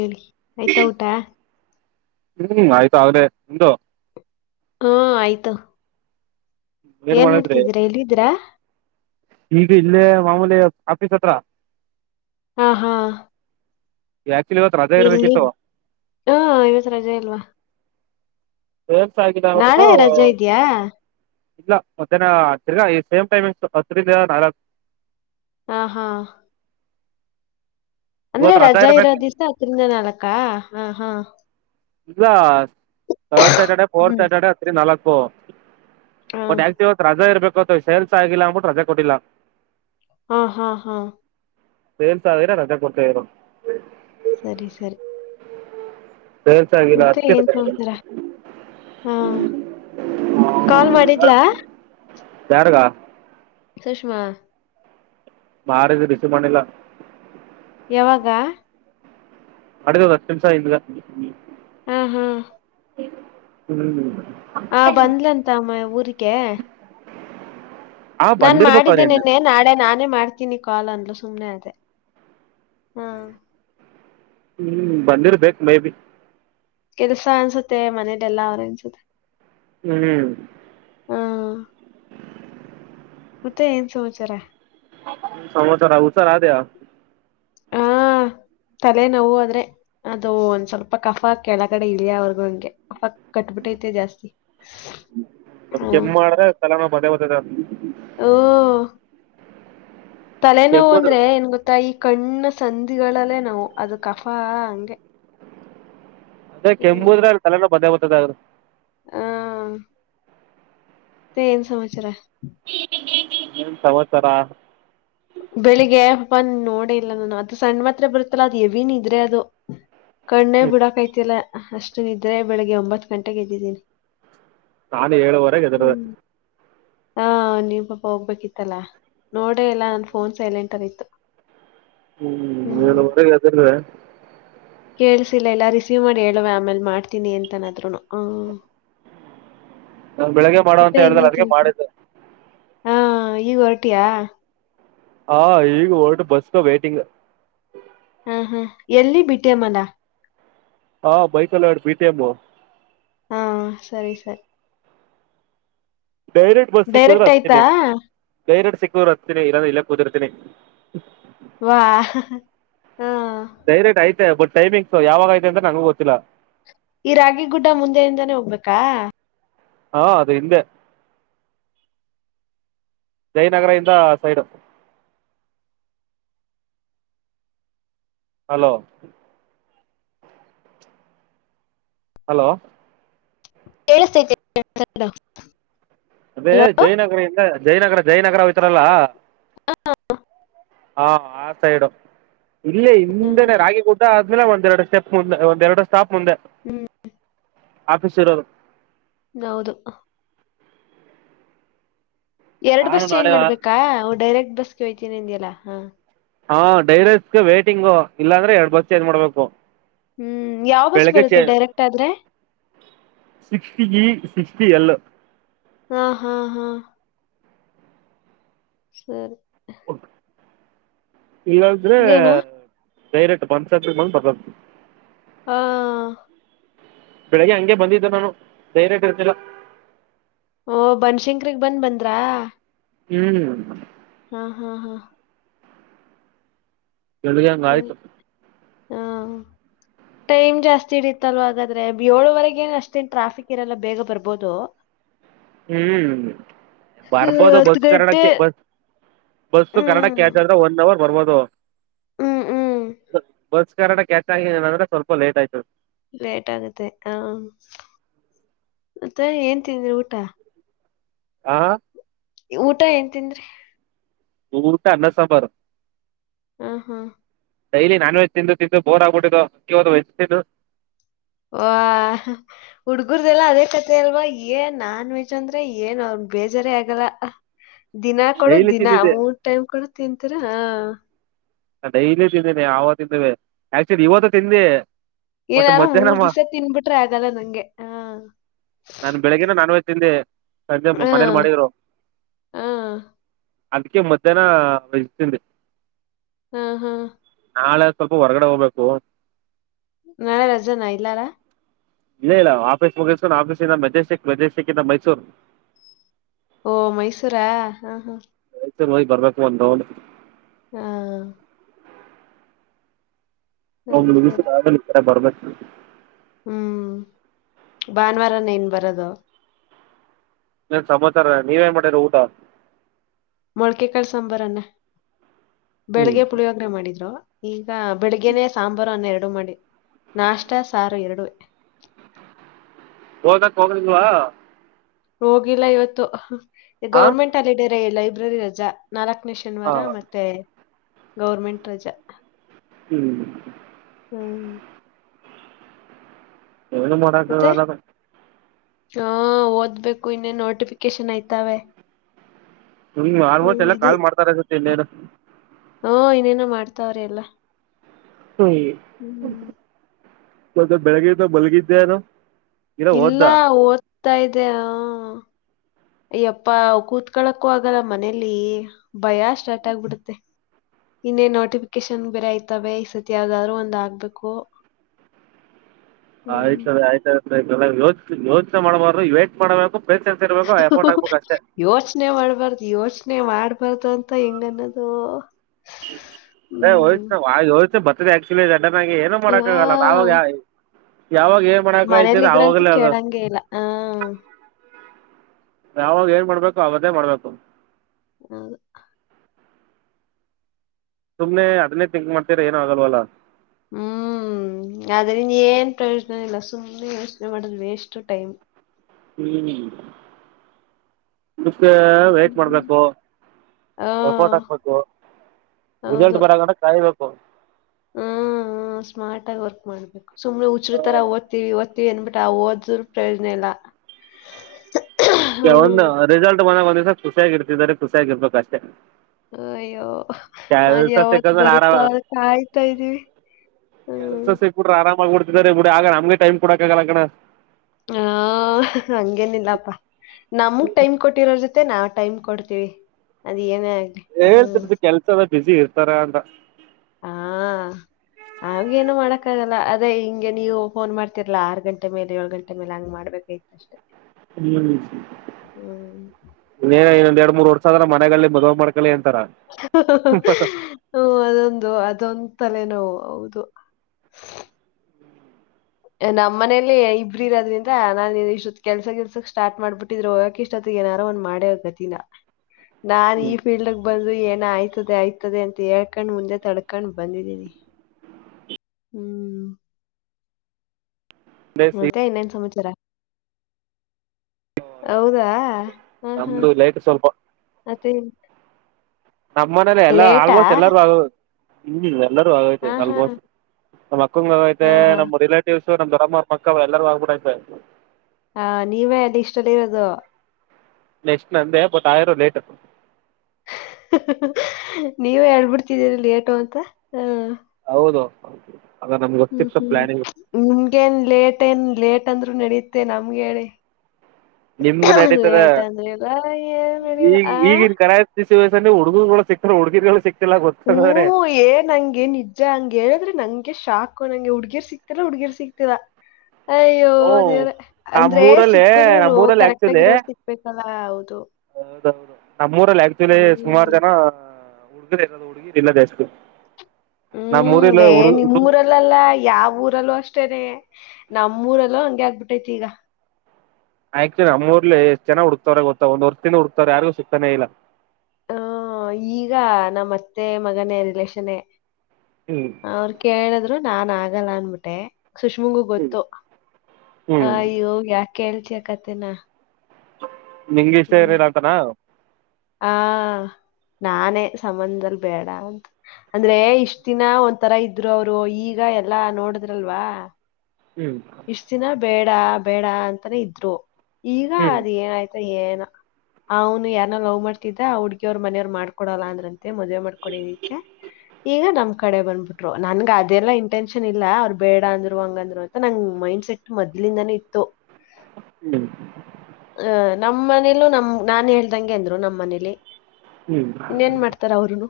ಹೇಳಿ ಆಯ್ತಾ ಊಟ ಹ್ಮ್ ಆಯ್ತು ಆಗ್ಲೇ ನಿಮ್ದು ಹಾ ಆಯ್ತು ಏನ್ ಮಾಡಿದ್ರಿ ಮಾಡ್ತಿದ್ದೀರಾ ಎಲ್ಲಿದ್ದೀರಾ ನಿಮ್ದು ಇಲ್ಲೇ ಮಾಮೂಲಿ ಆಫಿಸ್ ಹತ್ರ ಹಾ ಹಾ ಆಕ್ಚುಲಿ ಇವತ್ತು ರಜೆ ಇಲ್ಲಿ ಇರ್ಬೇಕಿತ್ತು ಹಾ ಇವತ್ ರಜೆ ಇಲ್ವಾ [unintelligible] ನಾಳೆ ರಜೆ ಇದೆಯಾ ಇಲ್ಲ ಮಧ್ಯಾಹ್ನ ತಿರ್ಗಾ ಸೇಮ್ ಟೈಮಿಂಗ್ ಹತ್ತರಿಂದ ನಾಲ್ಕು ಹಾ ಹಾ ಅಂದ್ರೆ ಇವತ್ತು ರಜಾ ಇರೋ ಇರ್ಬೇಕು ದಿವ್ಸ ಹತ್ತರಿಂದ ನಾಲ್ಕ ಹಾ ಹಾ ಇಲ್ಲ third Saturday fourth hmm Saturday ಹತ್ರಿಂದ್ ನಾಲ್ಕು ಹಾ ಬಟ್ ಆಕ್ಚುಲಿ ಇವತ್ ರಜಾ ಇರ್ಬೇಕು ಇತ್ತು ಸೇಲ್ಸ್ ಆಗಿಲ್ಲ ಅಂಬಿಟ್ಟು ರಜಾ ಕೊಟ್ಟಿಲ್ಲ ಹಾ ಹಾ ಹಾ ಸೇಲ್ಸ್ ಆಗಿರೇ ರಜೆ ಕೊಡ್ತಿದ್ರು ಸರಿ ಸರಿ ಸೇಲ್ಸ್ ಆಗಿಲ್ಲ ಮತ್ತೆ ಅದಕ್ಕೆ ಏನ್ ರಜೆ ಕೊಟ್ಟಿಲ್ಲ ತೊಂತೀರ ಹಾ ಕಾಲ್ ಮಾಡಿದ್ಲಾ ಯಾರಗ ಸುಷ್ಮಾ ಮಾಡಿದ್ರ್ ರಿಸೀವ್ ಮಾಡಿಲ್ಲ ಯಾವಾಗ ಮಾಡಿದ್ಲು ಒಂದ್ ಹತ್ತು ನಿಮಿಷ ಹಿಂದೆ ಹ್ಮ್ ಹ್ಮ್ ಹ್ಮ್ ಆ ಬಂದ್ಲಂತಮ್ಮ ಊರಿಗೆ ಆ ನಾನ್ ಬಂದಿರ್ಬೇಕು ಅವ್ರು ಮಾಡಿದ್ದೆ ಇನ್ನು ನೆನ್ನೆ ನಾಳೆ ನಾನೇ ಮಾಡ್ತೀನಿ ಕಾಲ್ ಅಂದ್ಲು ಸುಮ್ ಸುಮ್ನೆ ಆದೆ ಹಾ ಹ್ಮ್ ಬಂದಿರ್ಬೇಕ್ ಮೇ ಬಿ ಕೆಲ್ಸ ಅನ್ಸುತ್ತೆ ಮನೇದೆಲ್ಲಾ ಅವ್ರೆ ಅನ್ಸುತ್ತೆ ಹ್ಮ್ ಹ ಮತ್ತೆ ಏನ್ ಸಮಚಾರ ಸಮದರ ಹುಷಾರಾಧ್ಯ ಹಾ ತಲೆನೋವು ಆದ್ರೆ ಅದು ಒಂದ್ ಸ್ವಲ್ಪ ಕಫ ಕೆಳಗಡೆ ಇಳಿಯವರೆಗೂ ಹಂಗೆ ಅಪ್ಪ ಕಟಬಟಐತೆ ಜಾಸ್ತಿ ಹ್ಮ ದ [unintelligible] ಓ ತಲೆನೋವು ಕೆಮ್ಮುದ್ರ ಅಂದ್ರೆ ಏನ್ ಗೊತ್ತಾ ಈ ಕಣ್ಣ ಸಂಧಿಗಳಲ್ಲೇ ನಾವು ಅದು ಕಫಾ ಹಂಗೆ ಅದೇ ಕೆಮ್ಮುದ್ರ ಅ ತಲೆನ ಬದೇ ಗೊತ್ತದ್ರದು ಹಾ [inaudible] ಮತ್ತೆ ಏನ್ ಸಮಾಚಾರ ಏನ್ ಸಮಾಚಾರ ಬೆಳಿಗ್ಗೆ ಹಬ್ಬ ನೋಡ ಇಲ್ಲ ನಾನು ಅದು ಸಣ್ಣ ಮಾತ್ರ ಬರುತ್ತಲ್ಲ ಅದ್ ಯವನ್ ಇದ್ರೆ ಅದು ಕಣ್ಣೇ ಹ್ಮ್ ಬಿಡಕೈತಿಲ್ಲ ಅಷ್ಟು ನಿದ್ರೆ ಬೆಳಿಗ್ಗೆ ಒಂಬತ್ತು ಗಂಟೆಗೆ ಎದ್ದಿದೀನಿ ನಾನೆ ಏಳುವರೆಗೆ ಹೆದ್ರದ ಹಾ ನೀವು ಪಾಪ ಹೋಗ್ಬೇಕಿತ್ತಲ್ಲಾ ನೋಡ್ರಿ ಎಲ್ಲಾ ನನ್ ಫೋನ್ ಸೈಲೆಂಟ್ ಆಗಿತ್ತು ಹ್ಮ್ ನೀನ್ ಊಗೆ ಅದಿಲ್ೇ ಕೇಳ್ಸಿಲ್ಲ ಎಲ್ಲ ರಿಸೀವ್ ಮಾಡಿ ಹೇಳವ ಆಮೇಲ್ ಮಾಡ್ತೀನಿ ಅಂತನಾದ್ರುನು ಹ್ಮ್ ನಾ ಬೆಳಿಗ್ಗೆ ಮಾಡುವ ಮತ್ತೆ ಅಂತ ಹೇಳ್ದ್ರೆ ಇನ್ನೇನ್ ಅದಕ್ಕೆ ಸಮಾಚಾರ ಮಾಡಿದ್ದೆ ಹಾ ಈಗ ಹೊರಟಿಯ ಹಾ ಈಗ ಹೊರ್ಟ ಬಸ್ಗ ವೇಟಿಂಗ್ ಹ್ಮ್ ಹ್ಮ್ ಎಲ್ಲಿ ಬಿಟ್ಟೇ ಮನ ಹಾ ಬೈಕಲ್ಲ ಆಡು ಬಿೀತೆಮ ಹಾ ಸರಿ ಸರಿ ಡೈರೆಕ್ಟ್ ಬಸ್ ಸಿಕ್ಕದ್ರೆ ಡೈರೆಕ್ಟ್ ಆಯ್ತಾ ಹಚ್ತೀನಿ ಡೈರೆಕ್ಟ್ ಸಿಕ್ಕುದ್ರರು ಹಗ್ತೀನಿ ಇಲ್ಲಂದ ಇಕ್ಕ ಕೂದಿರ್ತೀನಿ ವಾ ಹಾ ಡೈರೆಕ್ಟ್ ಬಟ್ ಟೈಮಂಗ್ಸ್ ಯಾವಾಗ ಐತೆ ಅಂತ್ರ ನಂಗು ಗೊತ್ತಿಲ್ಲ ಈ ರಾಗಿ ಗುಡ್ಡ ಮುಂದೆಯಿಂದಾನೇ ಹೋಗ್ಬೇಕಾ ಹಾ ಅದು ಹಿಂದೆ ಜಯನಗರ ಇಿಂದ ಸೈಡ್ ಹಲೋ ಹಲೋ ಕೇಳಿಸಸ್ತೈತೆ ಅದೇ ಜಯನಗರ ಇಿಂದ ಜಯನಗರ ಜಯನಗರ ಅವತಾರಲ್ಲ ಹ ಹಾ ಆ ಸೈಡು ಇಲ್ಲೇ ಹಿಂದನೆ ರಾಗಿ ಗುಡ್ಡ ಇ ಒಂದ ಎರಡು ಸ್ಟೆಪ್ ಮುಂದೆ ಒಂದ ಎರಡು ಸ್ಟೆಪ್ ಮುಂದೆ ಹ್ಮ್ ಆಫೀಸ ಇರೊದು ಹೌದು ಎರಡ್ ನಾನು ಬಸ್ ಚೇಂಜ್ ನಾಳೆ ಮಾಡ್ಬೇಕಾ ಡೈರೆಕ್ಟ್ ಬಸ್ಗೆ ಹೊಯ್ತೀನಿ ಎಲ್ಲ ಹಾ ಡೈರೆಕ್ಟ್ ವೈಟಿಂಗು ಇಲ್ಲಾಂದ್ರೆ ಎರಡ್ ಬಸ್ ಚೇಂಜ್ ಮಾಡ್ಬೇಕು ಹ್ಮ್ ಯಾವ ಬಸ್ ಬೆಳಗೆ ಬರುತ್ತೆ ಚೇಂಜ್ ಡೈರೆಕ್ಟ್ ಆದ್ರೆ ಸಿಕ್ಸಿಟಿಗೆ ಿ ಎಲ್ಲ ಹಾ ಹಾ ಹಾ ಸರಿ ಇಲ್ಲಂದ್ರೆ ನೀನು ಡೈರೆಕ್ಟ್ ಪಂ [inaudible] [unintelligible] ಹಾ ಬೆಳಿಗ್ಗೆ ಹಂಗೆ ಬಂದಿದ್ದು ನಾನು ಧೈರ್ಯಟ್ ಇರ್ತಿಿಲ್ಲ ಓ ಬನ್ಶಂಕ್ರಗ್ ಬಂದ್ ಬಂದ್ರಾ ಹ್ಮ್ ಹಾ ಹಾ ಹಾ ಬೆಳೆಗೆ ಸರಿ ಹಂಗಆಯ್ತು ಹಾ ಟೈಮ್ ಜಾಸ್ತಿ ಇಡತ್ತಲ್ವಾ ಹಾಗಾದ್ರೆ ಏಳುವರೆಗ ಅಷ್ಟೇನ್ ಟ್ರಾಫಿಕ್ ಇರಲ್ಲ ಬೇಗ ಬರ್ಬೋದು ಹ್ಮ್ ಹ್ಮ್, ಬರ್ಬೋದು ಹತ್ತು ಗಂಟೆ ಬಸ್ಕಣಕ್ಕೆ ಬ ಬಸ್ಸ ಕನ್ನಡಕ್ಕೆ ಹ್ಮ್ ಎ ಕ್ ಅಂದ್ರೆ ಒನ್ ಓವರ್ ಬರ್ಬೋದು ಹ್ಮ್ ಹ್ಮ್ ಬಸ್ ಕಾಟ ಕ್ಯಾಚ್ ಆಗಂದ್ರೆ ಸ್ವಲ್ಪ ಲೇಟ್ ಆಯ್ತು ಲೇಟ್ ಆಗುತ್ತೆ ಹ ಮತ್ತೆ ಏನ್ ತಿಂದ್ರಿ ಊಟ ಹಾ ಊಟ ಏನ್ ತಿನ್ರಿ ಊಟ ಅನ್ನ ಸಾಂಬರ್ ಹಾ ಹಾ ಡೈಲಿ ನಾನ್ ವೆಜ್ ತಿಂದು ತಿಂದು ಬೋರ್ ಆಗ್ಬಿಟ್ಟಿದ್ದು ಅದು ವೆಜ್ ತಿಂದು ವ ಹುಡ್ಗುರ್ದೆಲ್ಲ ಅದೇ ಕತೆ ಅಲ್ವಾ ಏನ್ ನಾನ್ ವೆಜ್ ಅಂದ್ರೆ ಏನ್ ಅವ್ರ ಬೇಜಾರ ಆಗಲ್ಲ ದಿನ ಕೊಡ ಡೈಲಿ ದಿನಾ ತಿಂದಿದ್ದೆ ಮೂರ್ ಟೈಮ್ ಕೊಡ ತಿಂ ತೀರಾ ಹ ಡೈಲಿ ತಿಂದೇನಿ ಆವಾಗ ತಿಂದಿವವಿ ಆಕ್ಚುಲಿ ಇವತ್ತು ತಿಂದೆ ಬಟ್ ಏನಾರು ಮೂರ್ ಮಧ್ಯಾಹ್ನಮ್ಮ ದಿವ್ಸ ತಿನ್ಬಿಟ್ರೆ ಆಗಲ್ಲ ನಂಗೆ ಹ ನಾನ್ ಬೆಳಿಗಿನ ನಾನ್ವೆಜ್ ತಿಂ ದೆ ಸಂಜೆ ಹಾ ಮನೇಲಿ ಮಾಡಿದ್ರು ಹಾ ಅದ್ಕ್ಕೆ ಮಧ್ಯಾಹ್ನ ವೆಜ್ ತಿಂದೆ ಹಾ ಹಾ ನಾಳೆ ಸ್ವಲ್ಪ ಹೊರಗಡೆ ಹೋಗ್ಬೇಕು ನಳ ರಜನಾ ಇಲ್ಲಾರಾ ಇಲ್ಲ ಇಲ್ಲ ಆಫೀಸ್ ಮುಗಿಸಸ್ಕೊಂಡು ಆಫೀಸ್ ಇಂದ ಮೆಜೆಸ್ಟಿಕ್ ಮೆಜೆಸ್ಟಿಕ್ ಇಂದ ಮೈಸೂರು ಓ ಮೈಸೂರ ಹಾ ಹಾ ನಿ ಬರ್ಬೇಕು ಒಂದ್ ರೌಂಡ್ ಹಾ ಒ ಸರಿ ಮುಗಸ ಸರಿ ಆ ಬರ್ಬೇಕು ಹ್ಮ್ ಭಾನುವಾರನ ಏನ್ ಬರದು ನನ್ ಸಮಾಚಾರ ನೀವೇನ್ ಮಾಡಿದರ ಊಟ ಮೊಳ್ಕೆಕಾಳ ಸಾಂಬಾರನ್ನ ಹ್ಮ್ ಬೆಳಿಗ್ಗೆ ಪುಳಿಯೋಗ್ರ ಮಾಡಿದ್ರು ಈ ಈಗ ಬೆಳಗ್ಗೆನೆ ಸಾಂಬಾರು ಅನ್ನ ಎರಡು ಮಾಡಿ ನಾಷ್ಟ ಸಾರು ಎರಡು ಓದ ಕ್ ಹೋಗ್ರಲ್ವಾ ಹೋಗಿಲ್ಲ ಇವತ್ತು ಹಾ ಗೌರ್ಮೆಂಟ್ ಹಾಲಿಡೇ ಲೈಬ್ರರಿ ರಜಾ ನಾಲ್ಕ ನ ಹಾ ಶನಿವಾರ ಮತ್ತೆ ಗೌರ್ಮೆಂಟ್ ರಜಾ ಹ್ಮ್ ಹ್ಮ ಏನು ಮಾಡೋಕೆ ಮತ್ತೆ ಆಗಲ್ಲ ಅಲಾ ಹಾ ಓದ್ಬೇಕು ಇನ್ನೇ ನೋಟಿಫಿಕೇಶನ್ ಆಯ್ತವೆ ಹ ಆಲ್ಮೋಸ್ಟ್ ಎಲ್ಲಾ ಕಾಲ್ ಮಾಡ್ತಾರ ಅನ್ಸುತ್ತೆ ಇನ್ನ ಏನು ಹಾ ಇನೇನ ಮಾಡ್ತಾವ್ರ ಎಲ್ಲ ಹ್ಮ್ ಹುಂ ಬೆಳಿಗ್ಗೆ ಇಂದ ಮಲಗಿದೇನು ಇಲ್ಲ ಓದ್ತಾ ಇದೆ ಹುಂ ಅಯ್ಯಪ್ಪಾ ಕೂತ್ಕಳಕ್ಕೂ ಆಗಲ್ಲ ಮನೇಲಿ ಭಯ ಸ್ಟಾರ್ಟ್ ಆಗ್ಬಿಡತ್ತೆ ಇನ್ನೇ ನೋಟಿಫಿಕೇಶನ್ ಬೇರೆ ಐತಾವ ಈ ಸತಿ ಯಾವ್ದಾದ್ರು ಒಂದ್ ಆಗ್ಬೇಕು ಹ್ಮ್ ಆಯ್ತ ಆಯ್ತಯ್ತ ಆಯ್ತ ಯೋಚ ಯೋಚನೆ ಮಾಡ್ಬಾರ್ದು ವೇಟ್ ಮಾಡ್ಬೇಕು ಪೇಷನ್ಸ್ ಇರ್ಬೇಕು ಎಫರ್ಟ್ ಹಾಕ್ಬೇಕು ಅಷ್ಟೇ ಯೋಚನೆ ಮಾಡ್ಬಾರ್ದು ಯೋಚನೆ ಪ್ರಶನೆ ಮಾಡ್ಬಾರ್ದು ಅಂತ ಹೆಂಗ್ ಗನ್ನೋದು ಅದೇ ಹೋ ಹೋತ ಬರ್ತದೆ ಆಕ್ಚುಲಿ ಚನಾಗಿ ಏನು ಮಾಡಕ್ಕ ಆಗಲ್ಲ ಆ ನಾವಾಗಿ ಯಾವಾಗ ಏನ್ ಮಾಡಕಯತದ ಮನೇಲಿದ್ರಂತೂ ಅವಾಗ್ಲ ಆಗದ್ ಕೇಳಂಗೇ ಇಲ್ಲ. ಆ. ಯಾವಾಗ ಏನ್ ಮಾಡ್ಬೇಕು ಅವಗೆ ಅದೆ ಮಾಡ್ಬೇಕು ಹೌದು. ಸುಮ್ನೆ ಹದನೇ ತಿಂಕ್ ಮಾಡ್ತೀರ ಏನ ಆಗಲ್ವಲ್ಲ ಹ್ಮ್ ಹ್ಮ ಆದ್ರಿಂದ ಏನ್ ಪ್ರಯೋಜನ ಇಲ್ಲ ಸುಮ್ಮ್ನೆ ಯೋಚನೆ ಮಾಡುದು ವೇಷ್ಟು ಟೈಮ್ ಹ್ಮ್ ಇದಕ್ಕೆ ವೇಟ್ ಹ್ಮ್. ಮಾಡ್ಬೇಕು ಆ. ಎಫೋರ್ಟ್ ಹಾಕ್ಬೇಕು ರಿಸಲ್ಟ್ ಬರಗಂಟ ಕಾಯಬೇಕು ಹ್ಮ ಸ್ಮಾರ್ಟ್ ಆಗಿ ವರ್ಕ್ ಮಾಡ್ಬೇಕು ಸುಮ್ ಹುಚ್ಚ್ರ್ ತರ ಓದ್ತೀವಿ ಓಡ್ತಿವಿ ಏನ್ಬಿಟ್ಟ ಆ ಓದ್ರ ಪ್ರಯೋಜನ ಇಲ್ಲ ಹ್ಮ್. ಒಂದು ರಿಸಲ್ಟ್ ಮನಾಗ ಒಂದಿವ್ಸ ಖುಷಿಯಾಗಿ ಇರ್ತಿದ್ದಾರೆ ಖುಷಿಯಾಗಿ ಇರ್ಬೇಕಷ್ಟೆ ಅಯ್ಯೋ ಅದ್ ಯಾವತ್ ಸಿಕ್ಕಂದ್ರೆ ಬರುತ್ತೋ ಅ ಕಾಯ್ತಾ ಇದ್ದೀವಿ ಕೆಲಸ ಸಿಕ್ ಬಿಟ್ರೆ ಆರಾಮಾಗಿ್ಬ ಬಿಡ್ತಿದ ಬಿಡಿ ಆಗ ನಮ್ಗೆ ಟೈಮ್ ಕೊಡಕಕ್ಕಾಗಲ್ಲ ಕಣ ಹ ಹಂಗೇನಿಲ್ಲಪ್ಪಾ ನಮಗ್ ಟೈಮ್ ಕೊಟ್ಟಿರೋ ಜೊತೆ ತ್ತೆ ನಾವು ಟೈಮ್ ಕೊಡ್ತೀವಿ ಅದ ಏನೆ ಆಗ್ಲಿ ಹ್ಮ್. ಹೇಳ್ತರದು ಕೆಲ್ಸ ಎಲ್ಲ ಬುಿಸಿ ಇರ್ತಾರ ಅಂತ ನಾವ್ಗ ನು ಮಾಡಕ್ಕಾಗಲ್ಲ ಅದೇ ಹಿಂಗೆ ನೀವು ಫೋನ್ ಮಾಡ್ತಿರ್ಲಾ ಆರು ಗಂಟೆ ಮೇಲೆ ಏಳು ಗಂಟೆ ಮೇಲೆ ಹಂಗ್ ಮಾಡ್ಬೇಕೈತ್ತು ಅಷ್ಟೇ ಹ್ಮ್ ಇೇನ್ ಹ್ಮ್ ಇನ್ನೊಂದ್ ಎರಡ್ ಮೂರ್ ವರ್ಷ ಆದದ್ರ ಮನೆ ಮದ್ುವ ಮಾಡ್ಕೊಳ್ಳಿ ಅಂತ ಹ ಅದೊಂದು ಅದೊಂದು ತಲೆನೋವು ಹೌದು ನಮ್ಮ ಮನೇಲಿ ಇಬ್ರಿರೋ್ರಿಂದ ನಾನ್ ಇಷ್ಟೊತ್ ಕೆಲ್ಸ ಕೆಲ್ಸಕ್ ಸ್ಟಾರ್ ಮಾಡ್ಬಿಟ್ಟಿದ್ರು ಹೋಗಕೆಷ್ಟತ್ತ ಏನಾರೋ ಒಂದ್ ಮಾಡ್ಯವ ಕತಿನ ನಾನ್ ಈ ಫೀಲ್ಡ್ ಬಂದ ಏನ ಆಯ್ತದೆ ಆಯ್ತದೆ ಅಂತ ಹೇಳ್ಕೊಂಡ್ ಮುಂದೆ ತಡ್ಕೊಂಡ್ ಬಂದಿದೀನಿ ಹ್ಮ್ ಮತ್ತೆ ಇನ್ನೇನ್ ಸಮಾಚಾರ ಹೌದು ರಾ ಹಾ ಹಾ ನಮ್ದು ಲೈಟ್ ಸ್ವಲ್ಪ ಮತ್ತೆ ನಮ್ಮ್ ಮನೇಲಿ ಎಲ್ಲಾ ಲೇಟಾ ಆಲ್ಮೋಸ್ಟ್ ಎಲ್ಲಾರೂ ಎಲ್ಲರೂ ಆಗೈತೆ ಹಾ ಹಾ ಆಲ್ಮೋಸ್ಟ್ ನಮ್ ಅಕ್ಕ ಆಗೈತೆ ಹಾ ನಮ್ ರಿಲೇಟಿವ್ಸ್ ನಮ್ ಅಮ್ಮ ಮಕ್ಕವ ಎಲ್ಲಾರು ಆಗ್ಬಿಡತೆ ಹಾ ನೀವೇ ಎಲ್ಲಿ ಇಷ್ಟಲ್ಲಿ ಇರೋದು ನೆಷ್ಟಟ್ ನ ಅಂದ ಪತ್ತ ಆದ್ರೂ ಲೇಟ್ ನೀವೇ ಹೇಳ್ಬಿಡ್ತಿದ್ದೀರಿ ಲೇಟೋ ಅಂತ ಹ ಹೌದು ಅದ ನಮ್ಗೆ ಹ್ಮ್ ಗೊತ್ತಿತ್ತು ಹ್ಮ್ ಪ್ಲಾನಿಂಗ್ ನಿಮ್ಗೇನ್ ಲೇಟ್ ಏನ್ ಲೇಟ್ ಅಂದ್ರರು ನಡೀತ್ತೆ ನಮ್ಗೆ ಹೇಳಿ ನಿಮ್ಗೆ ನಡೀತದ ಲೇಟ್ ಅಂದಲಿಲ್ಲ ಏನ್ಡಿಲ್ಲ ಆ ವಯಸ ಹುಡಗುರಗಳು ಸಿಕ್ತಾರೆ ಹುಡ್ಗಿರ್ ಸಿಗಲ್ಲ ಹ್ಮ್ ಏನ್ಂಗೆ ನಿಜ ಹಂಗೆ ಹೇಳಿದ್ರೆ ನಂಗೆ ಶಾಕು ನಂಗೆ ಹುಡ್ಗೀರ್ ಸಿಗ್ತಿರಾ ಹುಡ್ಗೀರ್ ಸಿಗ್ತತಿರಾ ಅಯ್ಯೋ ಹ್ಮ್ ದೇವ್ರೇ ಅದೇ ಅಂದ್ರೆ ನಮ್ಮೂರಲ್ಲಿ ಸಿಕ್ಕುದ್ರು ನಮ್ಮೂರಲ್ಲಿ ಆಕ್ಚುಲಿ ಕರೆಕ್ಟ್ಗಿರೋರು ಸಿಕ್ಬೇಕಲ್ಲ ಹೌದು ಹೌದೌದು ನಮ್ಮ ಉರಲ್ಲಿ ಆಕ್ಚುಲಿ ಸುಮಾರು ಹ್ಮ್. ಜನ ಹುಡುರ್ ಇರದು ಜಾಸ್ತಿ ಹುಡ್ಗಿರ್ ಇಲ್ಲಾ ಹ್ಮ್ ಏ ನಿಮ್ಮೂಊರಲ್ಲಲ್ಲ ಯಾವ ಊರಲ್ಲೂ ಅಷ್ಟೇನೆ ನಮ್ಮೂರೆಲ್ಲೋ ಹಂಗೆ ಆಗ್ಬಿಟ್ಟೈತಿ ಈಗ ಆಕ್ಚುಲಿ ನಮ್ಮೂಊಲ್ಲಿ ಎಷ್ಟ ಜನ ಹುಡ್ತವ್ರ ಗೊತ್ತ ಒಂದ್ರ್ ದಿಂದ ಹುಡ್ತವ್ರ ಯಾರಿಗು ಸಿಗ್ತಾನೇ ಇಲ್ಲ ಹ ಈಗ ನಮ್ಮತ್ತೆ ಮಗನೇ ರಿಲೇಷನ್ ಹ್ಮ್ ಅವರು ಕೇಳಿದ್ರು ನಾ ಆಗಲ್ಲ ಅನ್ಬಿಟ್ಟೆ ಸುಷ್ಮುಂಗೂ ಗೊತ್ತು ಹ್ಮ್ ಅಯ್ಯೋ ಯಾಕ ಹೇಳ್ತಯ ಕತನಾ ನಿಂಗ ಇಷ್ಟ ಇರಿಲ್ಲ ಅಂತನ ಆ ನಾನೇ ಸಂಬಂಧದಲ್ಲಿ ಬೇಡ ಅಂತ ಅಂದ್ರೆ ಇಷ್ಟ ದಿನ ಒಂಥರ ಇದ್ರು ಅವರು ಈಗ ಎಲ್ಲಾ ನೋಡಿದ್ರಲ್ವಾ ಹ್ಮ್ ಇಷ್ಟ ದಿನ ಬೇಡ ಬೇಡ ಅಂತಾನೇ ಇದ್ರು ಈಗ ಹ್ಮ್ ಅದ ಏನಾಯ್ತು ಏನ ಅವ್ನು ಯಾರ ಲವ್ ಮಾಡ್ತಿದ್ದ ಹುಡ್ಗಿವ್ರ ಮೆಯವ್ ಮಾಡ್ಕೊಡಲ್ಲ ಅಂದ್ರಂತೆ ಮದ್ವೆ ಮಾಡ್ಕೊೊಂಡ ಇದಕ್ಕೆ ಈಗ ನಮ್ ಕಡೆ ಬಂದ್ಬಿಟ್ರು ನನ್ಗ ಅದೆಲ್ಲಾ ಇಂಟೆನ್ಷನ್ ಇಲ್ಲ ಅವ್ರು ಬೇಡ ಅಂದ್ರು ಹಂಗಂದ್ರು ನಂಗ ಮೈಂಡ್ಸೆಟ್ ಮೊದ್ಲಿಂದಾನೇ ಇತ್ತು ಹ್ಮ್ ನಮ್ಮ್ ಮನೇಲೂ ನಮ ನಾನ್ ಹೇಳ್ದಂಗೆ ಅಂದ್ರು ನಮ್ಮ್ ಮನೇಲಿ ಹ್ಮ್ ಇನ್ನೇನ್ ಮಾಡ್ತಾರ ಅವರುನು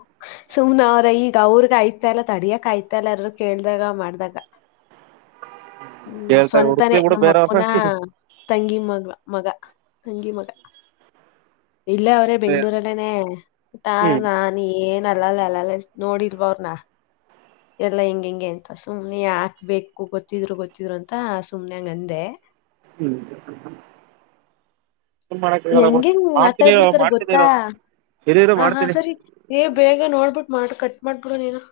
ಸುಮ್ನ ಅವ್ರ ಈಗ ಅವ್ರಗ ಆಯ್ತಾ ಎಲ್ಲ ತಡಿಯಕ್ ಆಯ್ತ ಎಲ್ಲಾರರು ಕೇಳ್ದಾಗ ಮಾಡ್ದಾಗ [inaudible] ಹ್ಮ್ ಕೇಳ್ತಾರೆ ಸ್ವಂತನೇ ಹುಡುಕ್ಲಿ ಬಿಡು ನಮ್ಮ ಬೇರೆಯವ್ರ ಅಪ್ಪುನ ತಂಗಿ ಮಗ ಮಗ ತಂಗಿ ಮಗ ಇಲ್ಲೇ ಅವರೇ ಹ್ಮ್ ಬೆಂಗ್ಳೂರಲ್ಲೇನೆಊಟಾ ನಾನ ಏನ್ ಅಲ್ಲಲ್ಲ ಅಲ್ಲಲ್ಲ ನೋಡಿಲ್ವ ಅವ್ರನ ಎಲ್ಲಾ ಹೆಿಂಗ ಹೆಂಗೆ ಅಂತ ಸುಮ್ನೆ ಯಾಕ್ಬೇಕು ಗೊತ್ತಿದ್ರು ಗೊತ್ತಿದ್ರು ಅಂತ ಸುಮ್ನೆ ಹಂಗ ಅಂದೆ ಹ್ಮ್ ಏನ್ ಮಾಡಕ್ ಆಗಲ್ಲ ಬಿಡು ಹೆಂಗಿನ್ ಮಾಡ್ತೀನಿ ಆತಡ್ ಬಿಿಡ್ತಾರ ಮಾಡ್ತೀನಿ ಗೊತ್ತಾ ಇರು ಇರು ಇರು ಹ ಹಾ ಮಾಡ್ತೀನಿ ಸರಿ ಏ ಬೇಗ ನೋಡ್ಬಿಟ್ಟು ಮಾಡ ಕಟ್ ಮಾಡ್ಬಿಡನ ನ